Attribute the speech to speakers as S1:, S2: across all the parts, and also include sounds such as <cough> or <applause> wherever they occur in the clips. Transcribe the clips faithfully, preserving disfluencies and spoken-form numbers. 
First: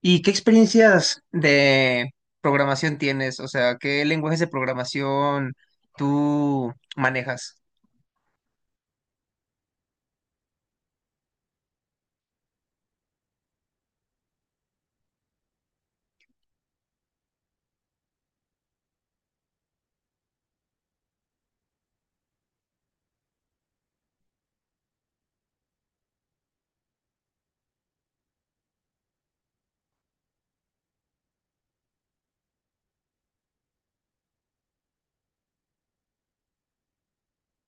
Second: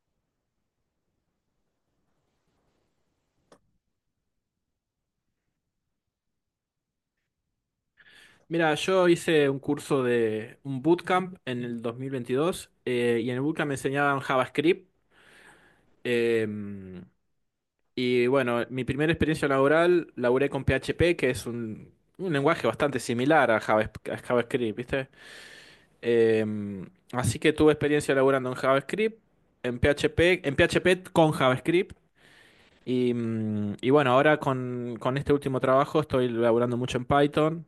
S1: ¿Y qué experiencias de programación tienes? O sea, ¿qué lenguajes de programación tú manejas?
S2: Mira, yo hice un curso de un bootcamp en el dos mil veintidós, eh, y en el bootcamp me enseñaban JavaScript. eh, y bueno, mi primera experiencia laboral laburé con P H P, que es un, un lenguaje bastante similar a Java- a JavaScript, ¿viste? Eh, Así que tuve experiencia laburando en JavaScript, en P H P, en P H P con JavaScript. Y, mm, y bueno, ahora con, con este último trabajo estoy laburando mucho en Python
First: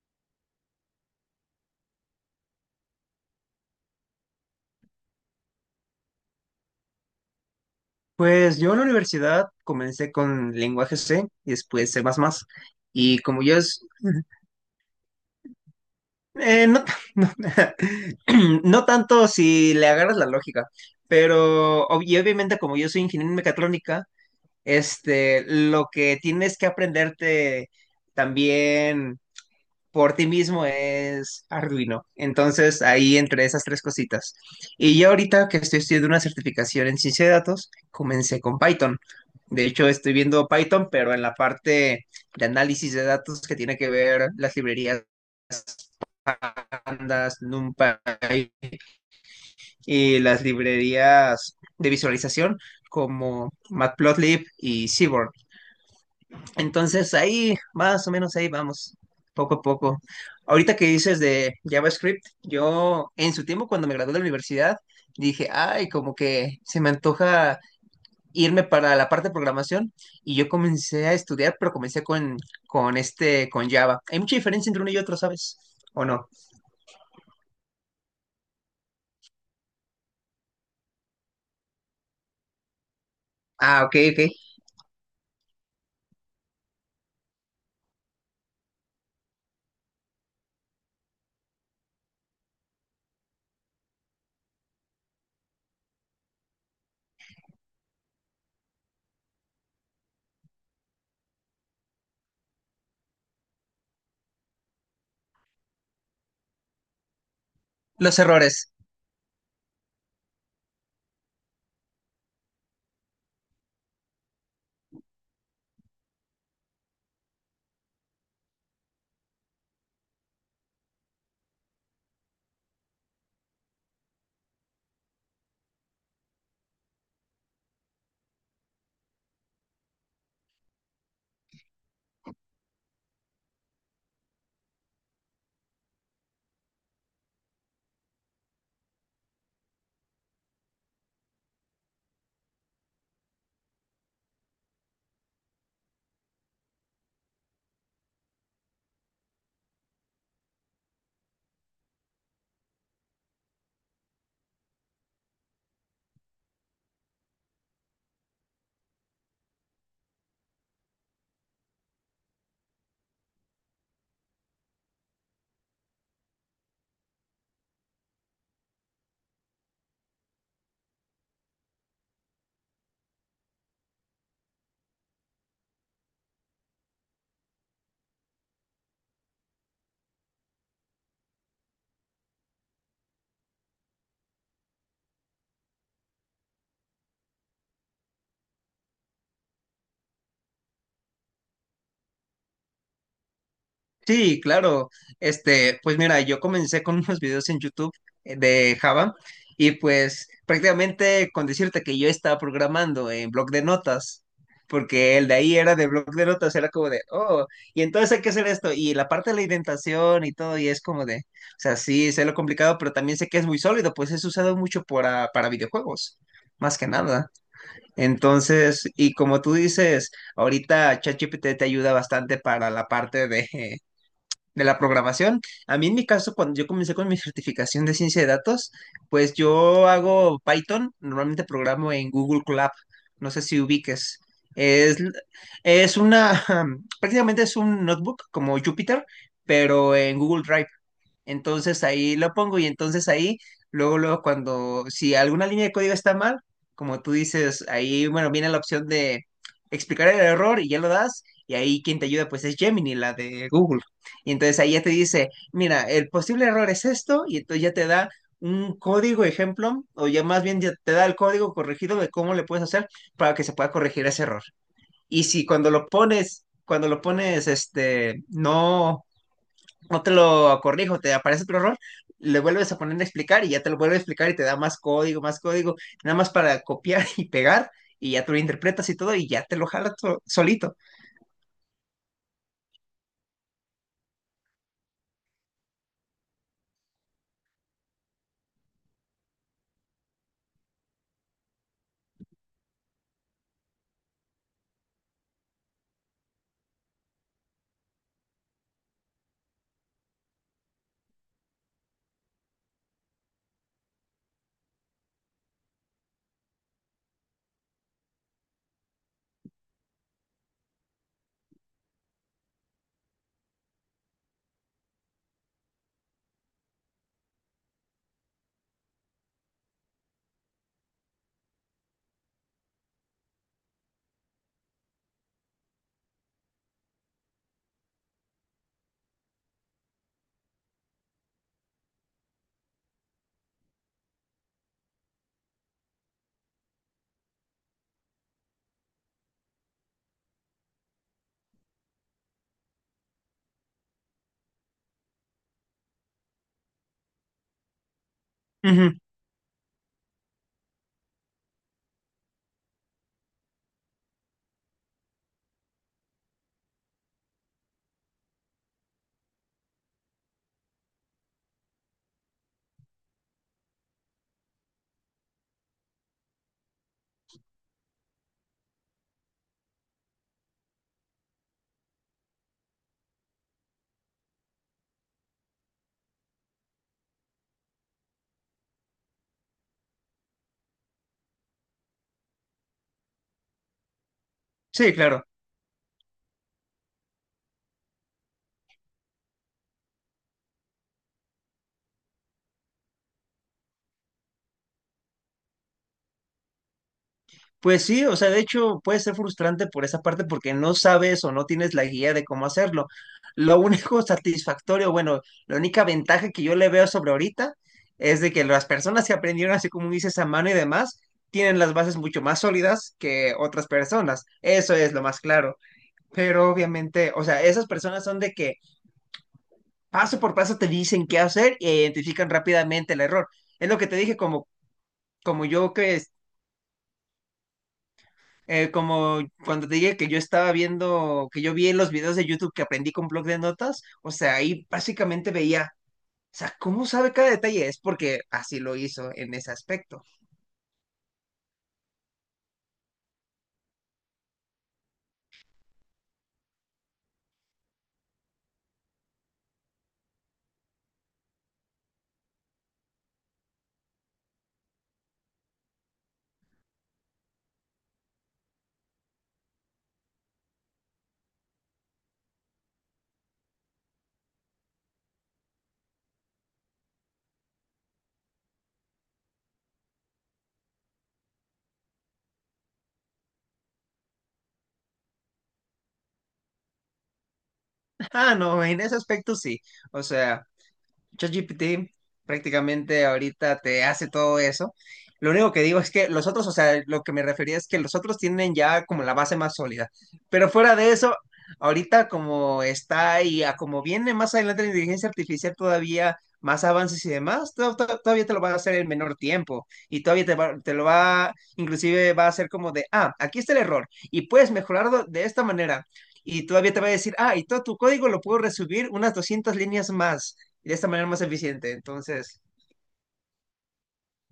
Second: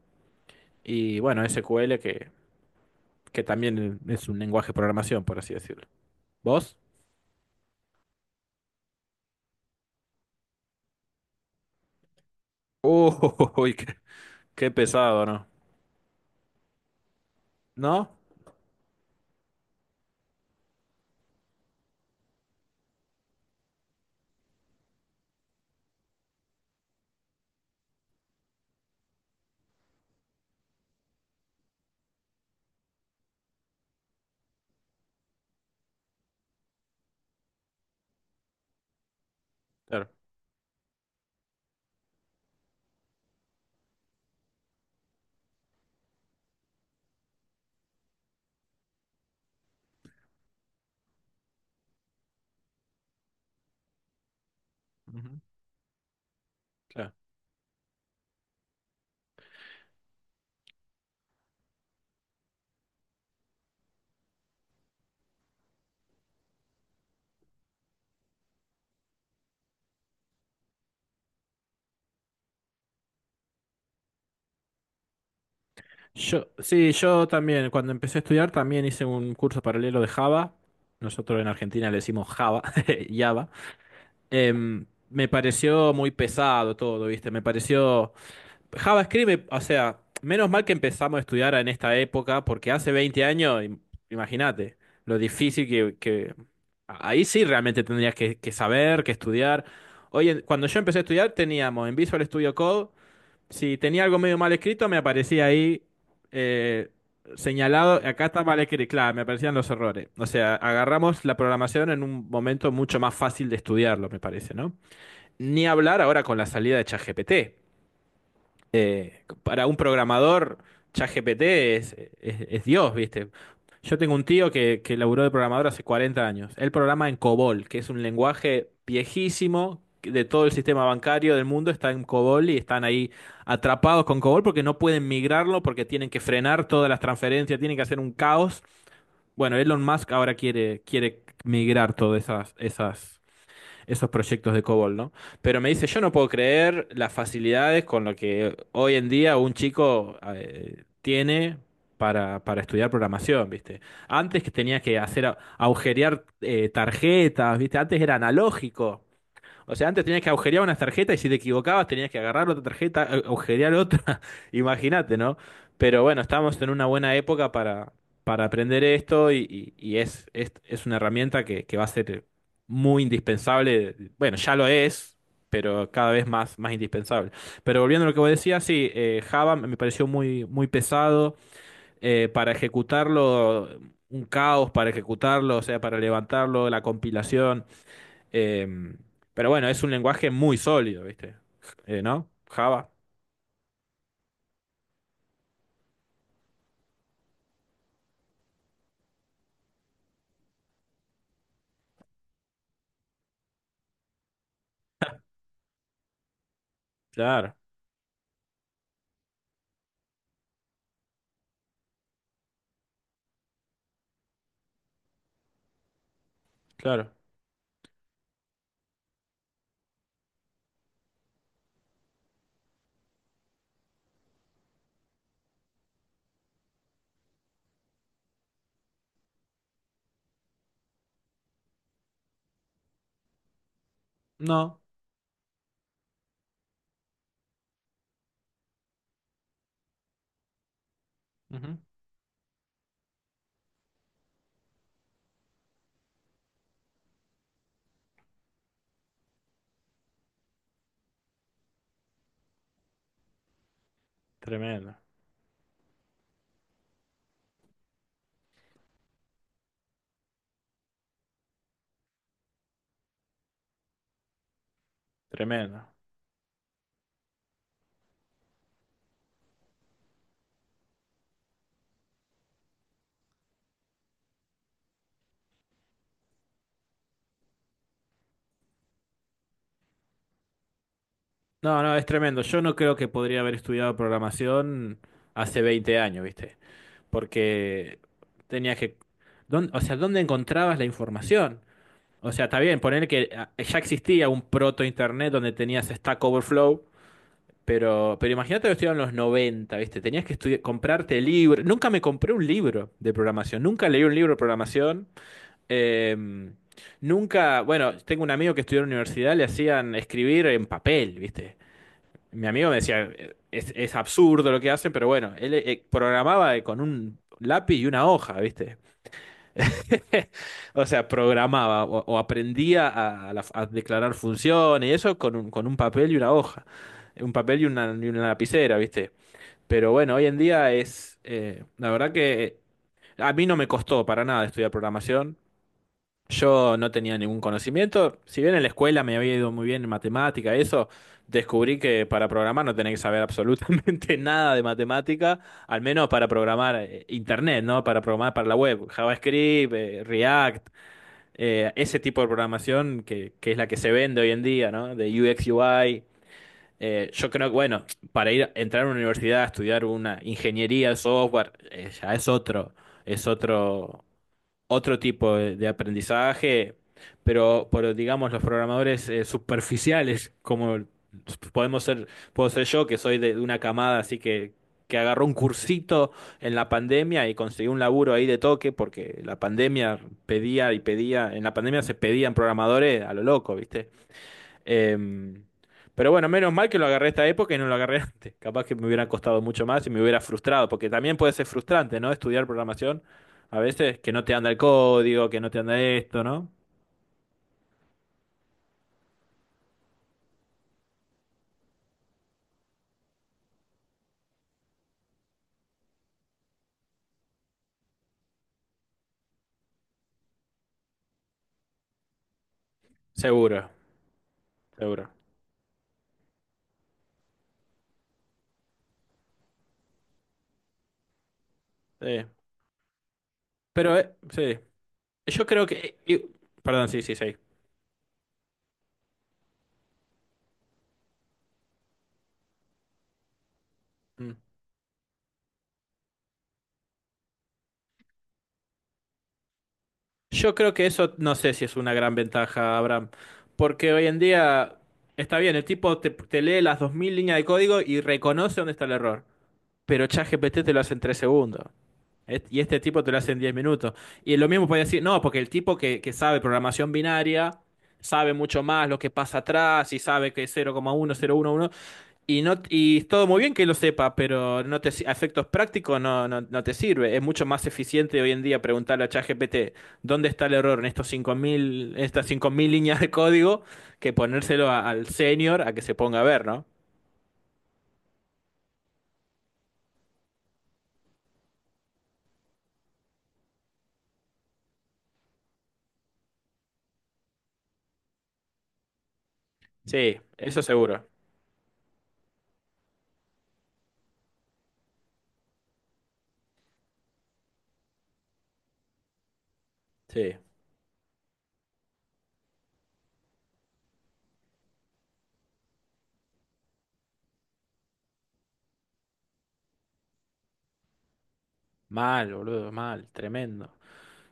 S2: y bueno, S Q L que que también es un lenguaje de programación, por así decirlo. ¿Vos?
S1: Pues yo en la universidad comencé con lenguaje C y después C++. Y como yo
S2: Uy,
S1: es...
S2: qué, qué pesado, ¿no?
S1: eh, no, <laughs> no,
S2: ¿No?
S1: <clears throat> no tanto si le agarras la lógica, pero ob- y obviamente, como yo soy ingeniero en mecatrónica, este, lo que tienes que aprenderte también por ti mismo es Arduino. Entonces, ahí entre esas tres cositas. Y yo ahorita que estoy estudiando una certificación en ciencia de datos, comencé con Python. De hecho,
S2: Claro.
S1: estoy viendo Python, pero en la parte de análisis de datos, que tiene que ver las librerías Pandas, NumPy y las librerías de visualización como Matplotlib y Seaborn.
S2: Ujú, claro.
S1: Entonces ahí, más o menos ahí vamos, poco a poco. Ahorita que dices de JavaScript, yo en su tiempo, cuando me gradué de la universidad, dije, ay, como que se me antoja irme para la parte de programación, y yo comencé a estudiar, pero comencé con, con, este, con Java. Hay mucha diferencia entre uno y otro, ¿sabes? ¿O no?
S2: Yo, sí, yo también, cuando empecé a estudiar, también hice un curso paralelo de Java. Nosotros en Argentina le decimos Java, <laughs> Java.
S1: Ah, ok, ok.
S2: Em, me pareció muy pesado todo, ¿viste? Me pareció... JavaScript, me- o sea, menos mal que empezamos a estudiar en esta época, porque hace veinte años, im- imagínate lo difícil que, que, Ahí sí realmente tendrías que, que saber, que estudiar. Oye, cuando yo empecé a estudiar teníamos en Visual Studio Code, si tenía algo medio mal escrito me aparecía ahí eh, señalado,
S1: Los
S2: acá está mal
S1: errores.
S2: escrito, claro, me aparecían los errores. O sea, agarramos la programación en un momento mucho más fácil de estudiarlo, me parece, ¿no? Ni hablar ahora con la salida de ChatGPT, eh, para un programador, ChatGPT es, es, es Dios, ¿viste? Yo tengo un tío que, que laburó de programador hace cuarenta años. Él programa en COBOL, que es un lenguaje viejísimo que de todo el sistema bancario del mundo. Está en COBOL y están ahí atrapados con COBOL porque no pueden migrarlo, porque tienen que frenar todas las transferencias, tienen que hacer un caos. Bueno, Elon Musk ahora quiere, quiere migrar todas esas, esas esos proyectos de COBOL, ¿no? Pero me dice, yo no puedo creer las facilidades con lo que hoy en día un chico eh, tiene para, para estudiar programación, ¿viste? Antes que tenía que hacer a- agujerear eh, tarjetas, ¿viste? Antes era analógico. O sea, antes tenías que agujerear unas tarjetas y si te equivocabas tenías que agarrar otra tarjeta, a- agujerear otra. <laughs> Imagínate, ¿no? Pero bueno, estamos en una buena época para, para aprender esto y, y- y es, es, es una herramienta que, que va a ser muy indispensable. Bueno, ya lo es, pero cada vez más, más indispensable. Pero volviendo a lo que vos decías, sí, eh, Java me pareció muy, muy pesado eh, para ejecutarlo, un caos para ejecutarlo, o sea, para levantarlo, la compilación. Eh, pero bueno, es un lenguaje muy sólido, ¿viste? Eh, ¿no? Java.
S1: Sí, claro. Este, pues mira, yo comencé con <laughs> unos videos en YouTube, eh, de Java, y pues prácticamente con decirte que yo estaba programando en bloc de notas, porque el de ahí era de bloc de notas, era como de, oh,
S2: Claro,
S1: y entonces hay que hacer esto, y la parte de la indentación y todo, y es como de, o sea, sí, sé lo complicado, pero también sé que es muy sólido, pues es usado mucho para para videojuegos. Más que
S2: claro.
S1: nada. Entonces, y como tú dices, ahorita ChatGPT te ayuda bastante para la parte de, de la programación. A mí en mi caso, cuando yo comencé con mi certificación de ciencia de datos, pues yo hago Python, normalmente programo en Google Colab, no sé si ubiques.
S2: No.
S1: Es, es una, <laughs> prácticamente es un notebook como Jupyter, pero en Google Drive.
S2: Ujú.
S1: Entonces ahí lo pongo, y entonces ahí, luego, luego, cuando, si alguna línea de código está mal, como tú dices, ahí, bueno, viene la opción de explicar el error y ya lo das, y ahí quien te ayuda pues es Gemini, la de Google. Y entonces ahí ya te
S2: Tremendo,
S1: dice, mira, el posible error es esto, y entonces ya te da un código ejemplo, o ya más bien ya te da el código corregido de cómo le puedes hacer para que se pueda corregir ese error. Y si, cuando
S2: tremendo.
S1: lo pones, cuando lo pones, este, no, no te lo corrijo, te aparece otro error, le vuelves a poner a explicar y ya te lo vuelve a explicar y te da más código, más código, nada más para copiar <laughs> y pegar, y ya tú lo interpretas y todo, y ya te lo jala to- solito.
S2: No, no, es tremendo. Yo no creo que podría haber estudiado programación hace veinte años, ¿viste? Porque tenías que... ¿dónde- o sea, ¿dónde encontrabas la información? O sea, está bien, poner que ah, ya existía un proto-internet donde tenías Stack Overflow. Pero, pero imagínate que estudiaba en los noventa, ¿viste? Tenías que estudi- comprarte libros. Nunca me compré un libro de programación. Nunca leí un libro de programación. Em, Nunca. Bueno, tengo un amigo que estudió en la universidad, le hacían escribir en papel, ¿viste? Mi amigo me decía, es, es absurdo lo que hacen, pero bueno, él eh, programaba con un lápiz y una hoja, ¿viste? <laughs> O sea, programaba o, o aprendía a, a la- a declarar funciones y eso con un, con un papel y una hoja. Un papel y una, y una lapicera, ¿viste? Pero bueno, hoy en día es, eh, la verdad que a mí no me costó para nada estudiar programación. Yo no tenía ningún conocimiento. Si bien en la escuela me había ido muy bien en matemática, eso, descubrí que para programar no tenés que saber absolutamente <laughs> nada de matemática, al menos para programar eh, internet, ¿no? Para programar para la web,
S1: Ujú.
S2: JavaScript, eh, React, eh, ese tipo de programación que, que es la que se vende hoy en día, ¿no? De U X U I. Eh, yo creo que, bueno, para ir entrar a una universidad a estudiar una ingeniería de software, eh, ya es otro, es otro, otro tipo de, de aprendizaje, pero, pero digamos, los programadores eh, superficiales, como podemos ser, puedo ser yo, que soy de, de una camada, así que, que agarró un cursito en la pandemia y consiguió un laburo ahí de toque, porque la pandemia pedía y pedía, en la pandemia se pedían programadores a lo loco, ¿viste?
S1: Sí, claro.
S2: Em, pero bueno, menos mal que lo agarré esta época y no lo agarré <laughs> antes. Capaz que me hubiera costado mucho más y me hubiera frustrado, porque también puede ser frustrante, ¿no? Estudiar programación a veces que no te anda el código, que no te anda esto, ¿no?
S1: Pues sí, o sea, de hecho puede ser frustrante por esa parte, porque no sabes o no tienes la guía de cómo hacerlo. Lo único <laughs> satisfactorio, bueno, la única ventaja que yo le veo sobre ahorita es de que las personas que aprendieron así como dices, a mano y demás, tienen las bases mucho más sólidas que otras
S2: Seguro,
S1: personas. Eso es lo
S2: seguro.
S1: más claro. Pero obviamente, o sea, esas personas son de que paso por paso te dicen qué hacer e
S2: Sí.
S1: identifican rápidamente el error. Es lo que te
S2: Pero, eh,
S1: dije, como
S2: sí.
S1: como
S2: Yo creo
S1: yo
S2: que...
S1: que
S2: y- perdón, sí, sí, sí.
S1: Eh, como cuando te dije que yo estaba viendo, que yo vi en los videos de YouTube, que aprendí con blog de notas, o sea,
S2: Mm.
S1: ahí básicamente veía, o sea, ¿cómo sabe cada detalle? Es porque así lo hizo en ese aspecto.
S2: Yo creo que eso no sé si es una gran ventaja, Abraham, porque hoy en día está bien, el tipo te, te lee las dos mil líneas de código y reconoce dónde está el error, pero ChatGPT te lo hace en tres segundos. Et- Y este tipo te lo hace en diez minutos. Y lo mismo puede decir, no, porque el tipo que, que sabe programación binaria sabe mucho más lo que pasa atrás y sabe que es cero coma uno cero uno uno. Y no, y es todo muy bien que lo sepa, pero no te si- a efectos prácticos no, no, no te sirve. Es mucho más eficiente hoy en día preguntarle a ChatGPT dónde está el error en estos cinco mil estas cinco mil líneas de código que ponérselo a- al senior a que se ponga a ver, ¿no?
S1: <laughs> Ah, no, en ese aspecto sí. O sea, ChatGPT prácticamente ahorita te hace todo eso. Lo único que digo es que los otros, o sea, lo que me refería, es que los otros tienen ya como la base más sólida.
S2: Sí,
S1: Pero
S2: eso
S1: fuera de
S2: seguro.
S1: eso, ahorita como está y a como viene más adelante la inteligencia artificial, todavía más avances y demás, to- to- todavía te lo va a hacer en menor tiempo, y todavía te
S2: Sí,
S1: va- te lo va, inclusive, va a hacer como de, ah, aquí está el error y puedes mejorarlo de esta manera. Y todavía te va a decir, ah, y todo tu código lo puedo resubir unas doscientas líneas más y de esta manera más eficiente.
S2: mal,
S1: Entonces,
S2: boludo, mal, tremendo.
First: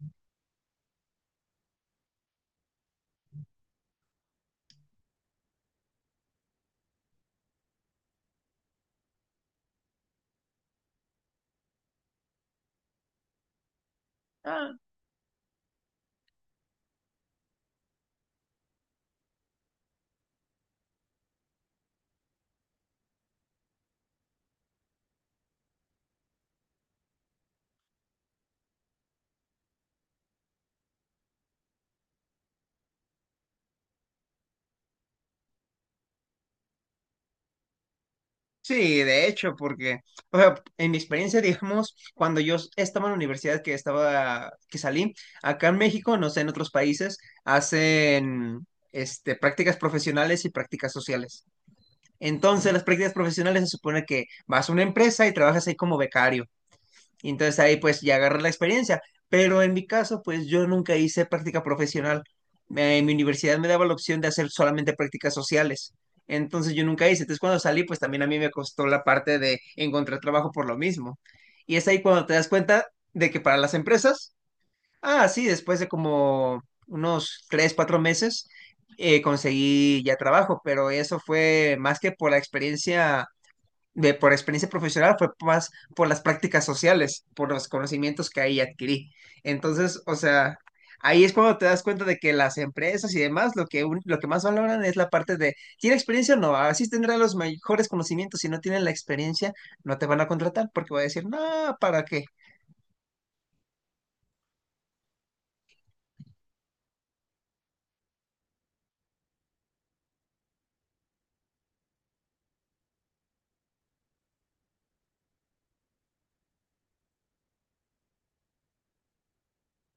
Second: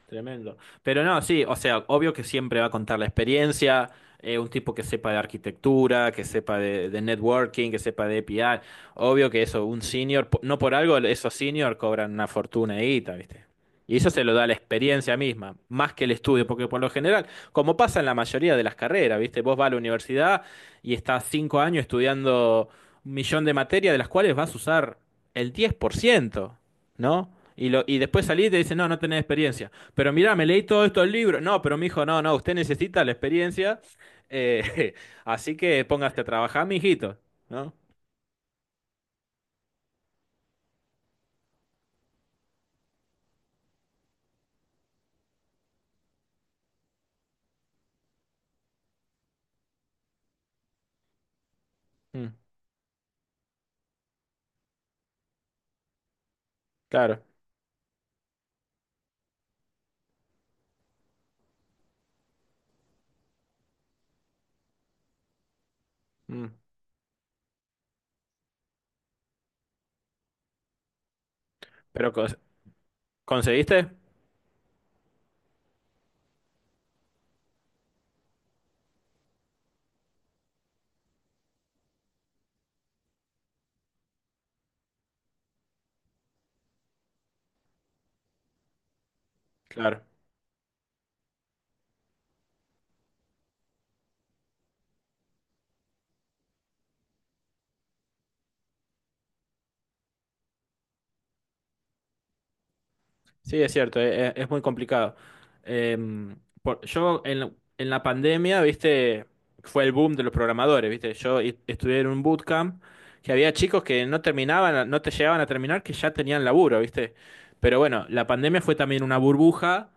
S2: Tremendo. Pero no, sí, o sea, obvio que siempre va a contar la experiencia, eh, un tipo que sepa de arquitectura, que sepa de, de networking, que sepa de A P I. Obvio que eso, un senior, po- no por algo esos senior cobran una fortuna de guita, ¿viste? Y eso se lo da la
S1: ah,
S2: experiencia misma, más que el estudio, porque por lo general, como pasa en la mayoría de las carreras, ¿viste? Vos vas a la universidad y estás cinco años estudiando un millón de materias, de las cuales vas a usar el diez por ciento, ¿no? Y, lo, y después salís y te dicen, no, no tenés experiencia. Pero mira, me leí todos estos libros. No, pero mi hijo, no, no, usted necesita la experiencia. eh, <laughs> Así que póngase a trabajar, mijito, ¿no?
S1: sí, de hecho, porque, o sea, en mi experiencia, digamos, cuando yo estaba en la universidad, que estaba, que salí, acá en México, no sé, en otros países, hacen, este, prácticas profesionales y prácticas sociales.
S2: Mm,
S1: Entonces, las prácticas profesionales se supone que vas a una empresa y trabajas ahí como becario.
S2: claro.
S1: Y entonces ahí pues ya agarré la experiencia. Pero en mi caso, pues yo nunca hice práctica profesional. Eh, en mi universidad me daba la opción de hacer solamente prácticas sociales.
S2: Mm.
S1: Entonces yo nunca hice. Entonces, cuando salí, pues también a mí me costó la parte de encontrar trabajo por lo mismo. Y es ahí
S2: Pero
S1: cuando te
S2: cons-
S1: das cuenta de que para las
S2: ¿conseguiste?
S1: empresas... Ah, sí, después de como unos tres, cuatro meses, eh, conseguí ya trabajo, pero eso fue más que por la experiencia de, por experiencia profesional, fue más por las prácticas sociales, por los conocimientos que ahí adquirí. Entonces,
S2: Claro.
S1: o sea, ahí es cuando te das cuenta de que las empresas y demás, lo que, un- lo que más valoran, es la parte de, ¿tiene experiencia? No, así tendrá los mejores conocimientos. Si no tienen la experiencia, no te van a contratar, porque va a decir, no, ¿para qué?
S2: Sí, es cierto, e- e- es, muy complicado. Em, por- yo en, la- en la pandemia, viste, fue el boom de los programadores, viste. Yo i- estudié en un bootcamp que había chicos que no terminaban, no te llegaban a terminar, que ya tenían laburo, viste. Pero bueno, la pandemia fue también una burbuja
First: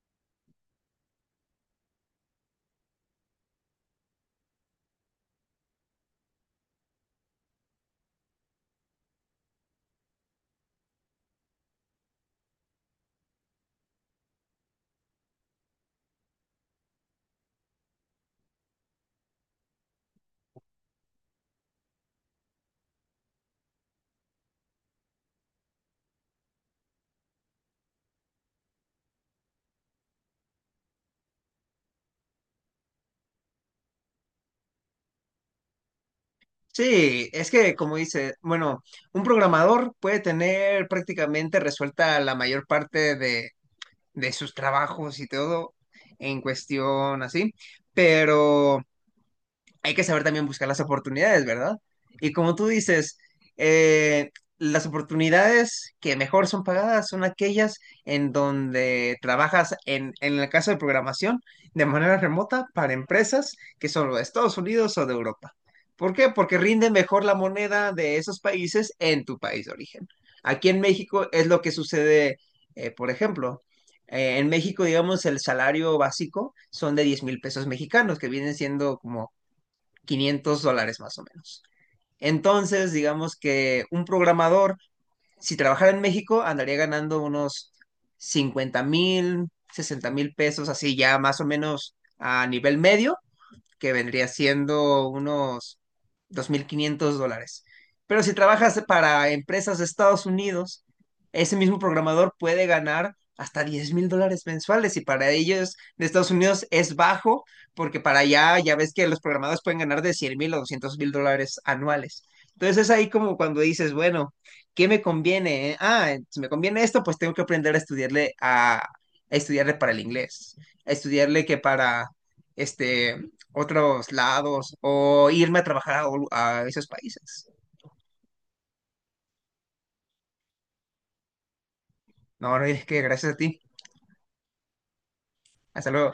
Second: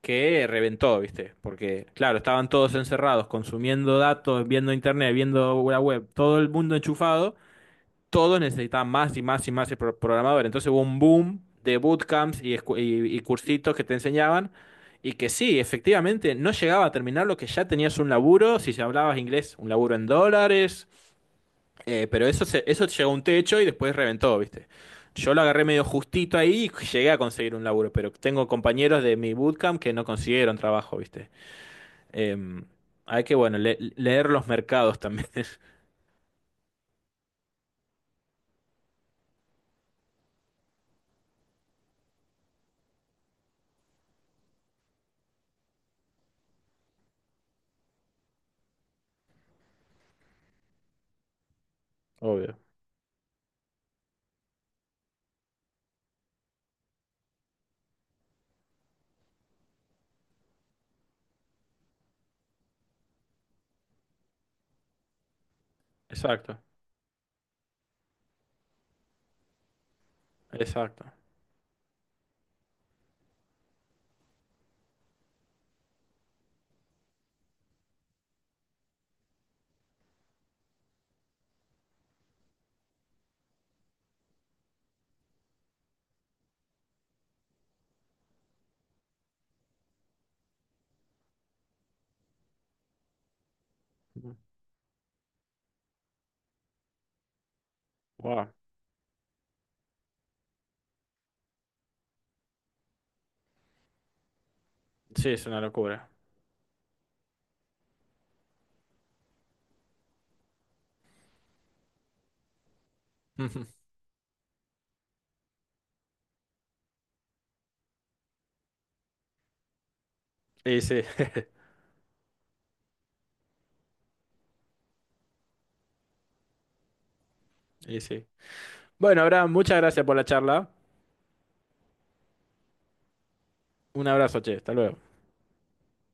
S2: que reventó, ¿viste? Porque, claro, estaban todos encerrados, consumiendo datos, viendo internet, viendo la web, todo el mundo enchufado, todos necesitaban más y más y más de pro- programadores. Entonces hubo un boom de bootcamps y, escu- y, y cursitos que te enseñaban. Y que sí, efectivamente, no llegaba a terminar lo que ya tenías un laburo, si hablabas inglés, un laburo en dólares, eh, pero eso, se- eso llegó a un techo y después reventó, ¿viste? Yo lo agarré medio justito ahí y llegué a conseguir un laburo, pero tengo compañeros de mi bootcamp que no consiguieron trabajo, ¿viste? Em, Hay que, bueno, le- leer los mercados también. <laughs>
S1: Sí, es que, como dice, bueno, un programador puede tener prácticamente resuelta la mayor parte de, de, sus trabajos y todo en cuestión así, pero hay que saber también buscar las oportunidades, ¿verdad? Y como
S2: Obvio.
S1: tú dices, eh, las oportunidades que mejor son pagadas son aquellas en donde trabajas, en, en el caso de programación, de manera remota, para empresas que son de Estados Unidos o de Europa. ¿Por qué? Porque
S2: Exacto,
S1: rinde mejor la moneda de esos países en tu país de origen. Aquí en
S2: exacto.
S1: México es lo que sucede, eh, por ejemplo, eh, en México, digamos, el salario básico son de diez mil pesos mexicanos, que vienen siendo como quinientos dólares, más o menos. Entonces, digamos que un programador, si trabajara en México, andaría ganando unos cincuenta mil, sesenta mil pesos, así, ya más o menos a nivel medio, que vendría siendo unos dos mil quinientos dólares. Pero si
S2: Wow.
S1: trabajas para empresas de Estados Unidos, ese mismo programador puede ganar hasta diez mil dólares mensuales, y
S2: Sí,
S1: para
S2: es una
S1: ellos de
S2: locura.
S1: Estados Unidos es bajo, porque para allá ya ves que los programadores pueden ganar de cien mil o doscientos mil dólares anuales. Entonces es ahí como cuando
S2: <laughs>
S1: dices, bueno, ¿qué me conviene? eh? Ah, si me conviene esto, pues tengo que aprender a estudiarle a, a, estudiarle para el inglés,
S2: Y
S1: a
S2: sí,
S1: estudiarle que para este otros lados, o irme a trabajar a, a, esos países.
S2: y sí. Bueno, Abraham, muchas gracias por la charla.
S1: No, no, es que gracias a ti.
S2: Un abrazo, che, hasta luego.
S1: Hasta luego.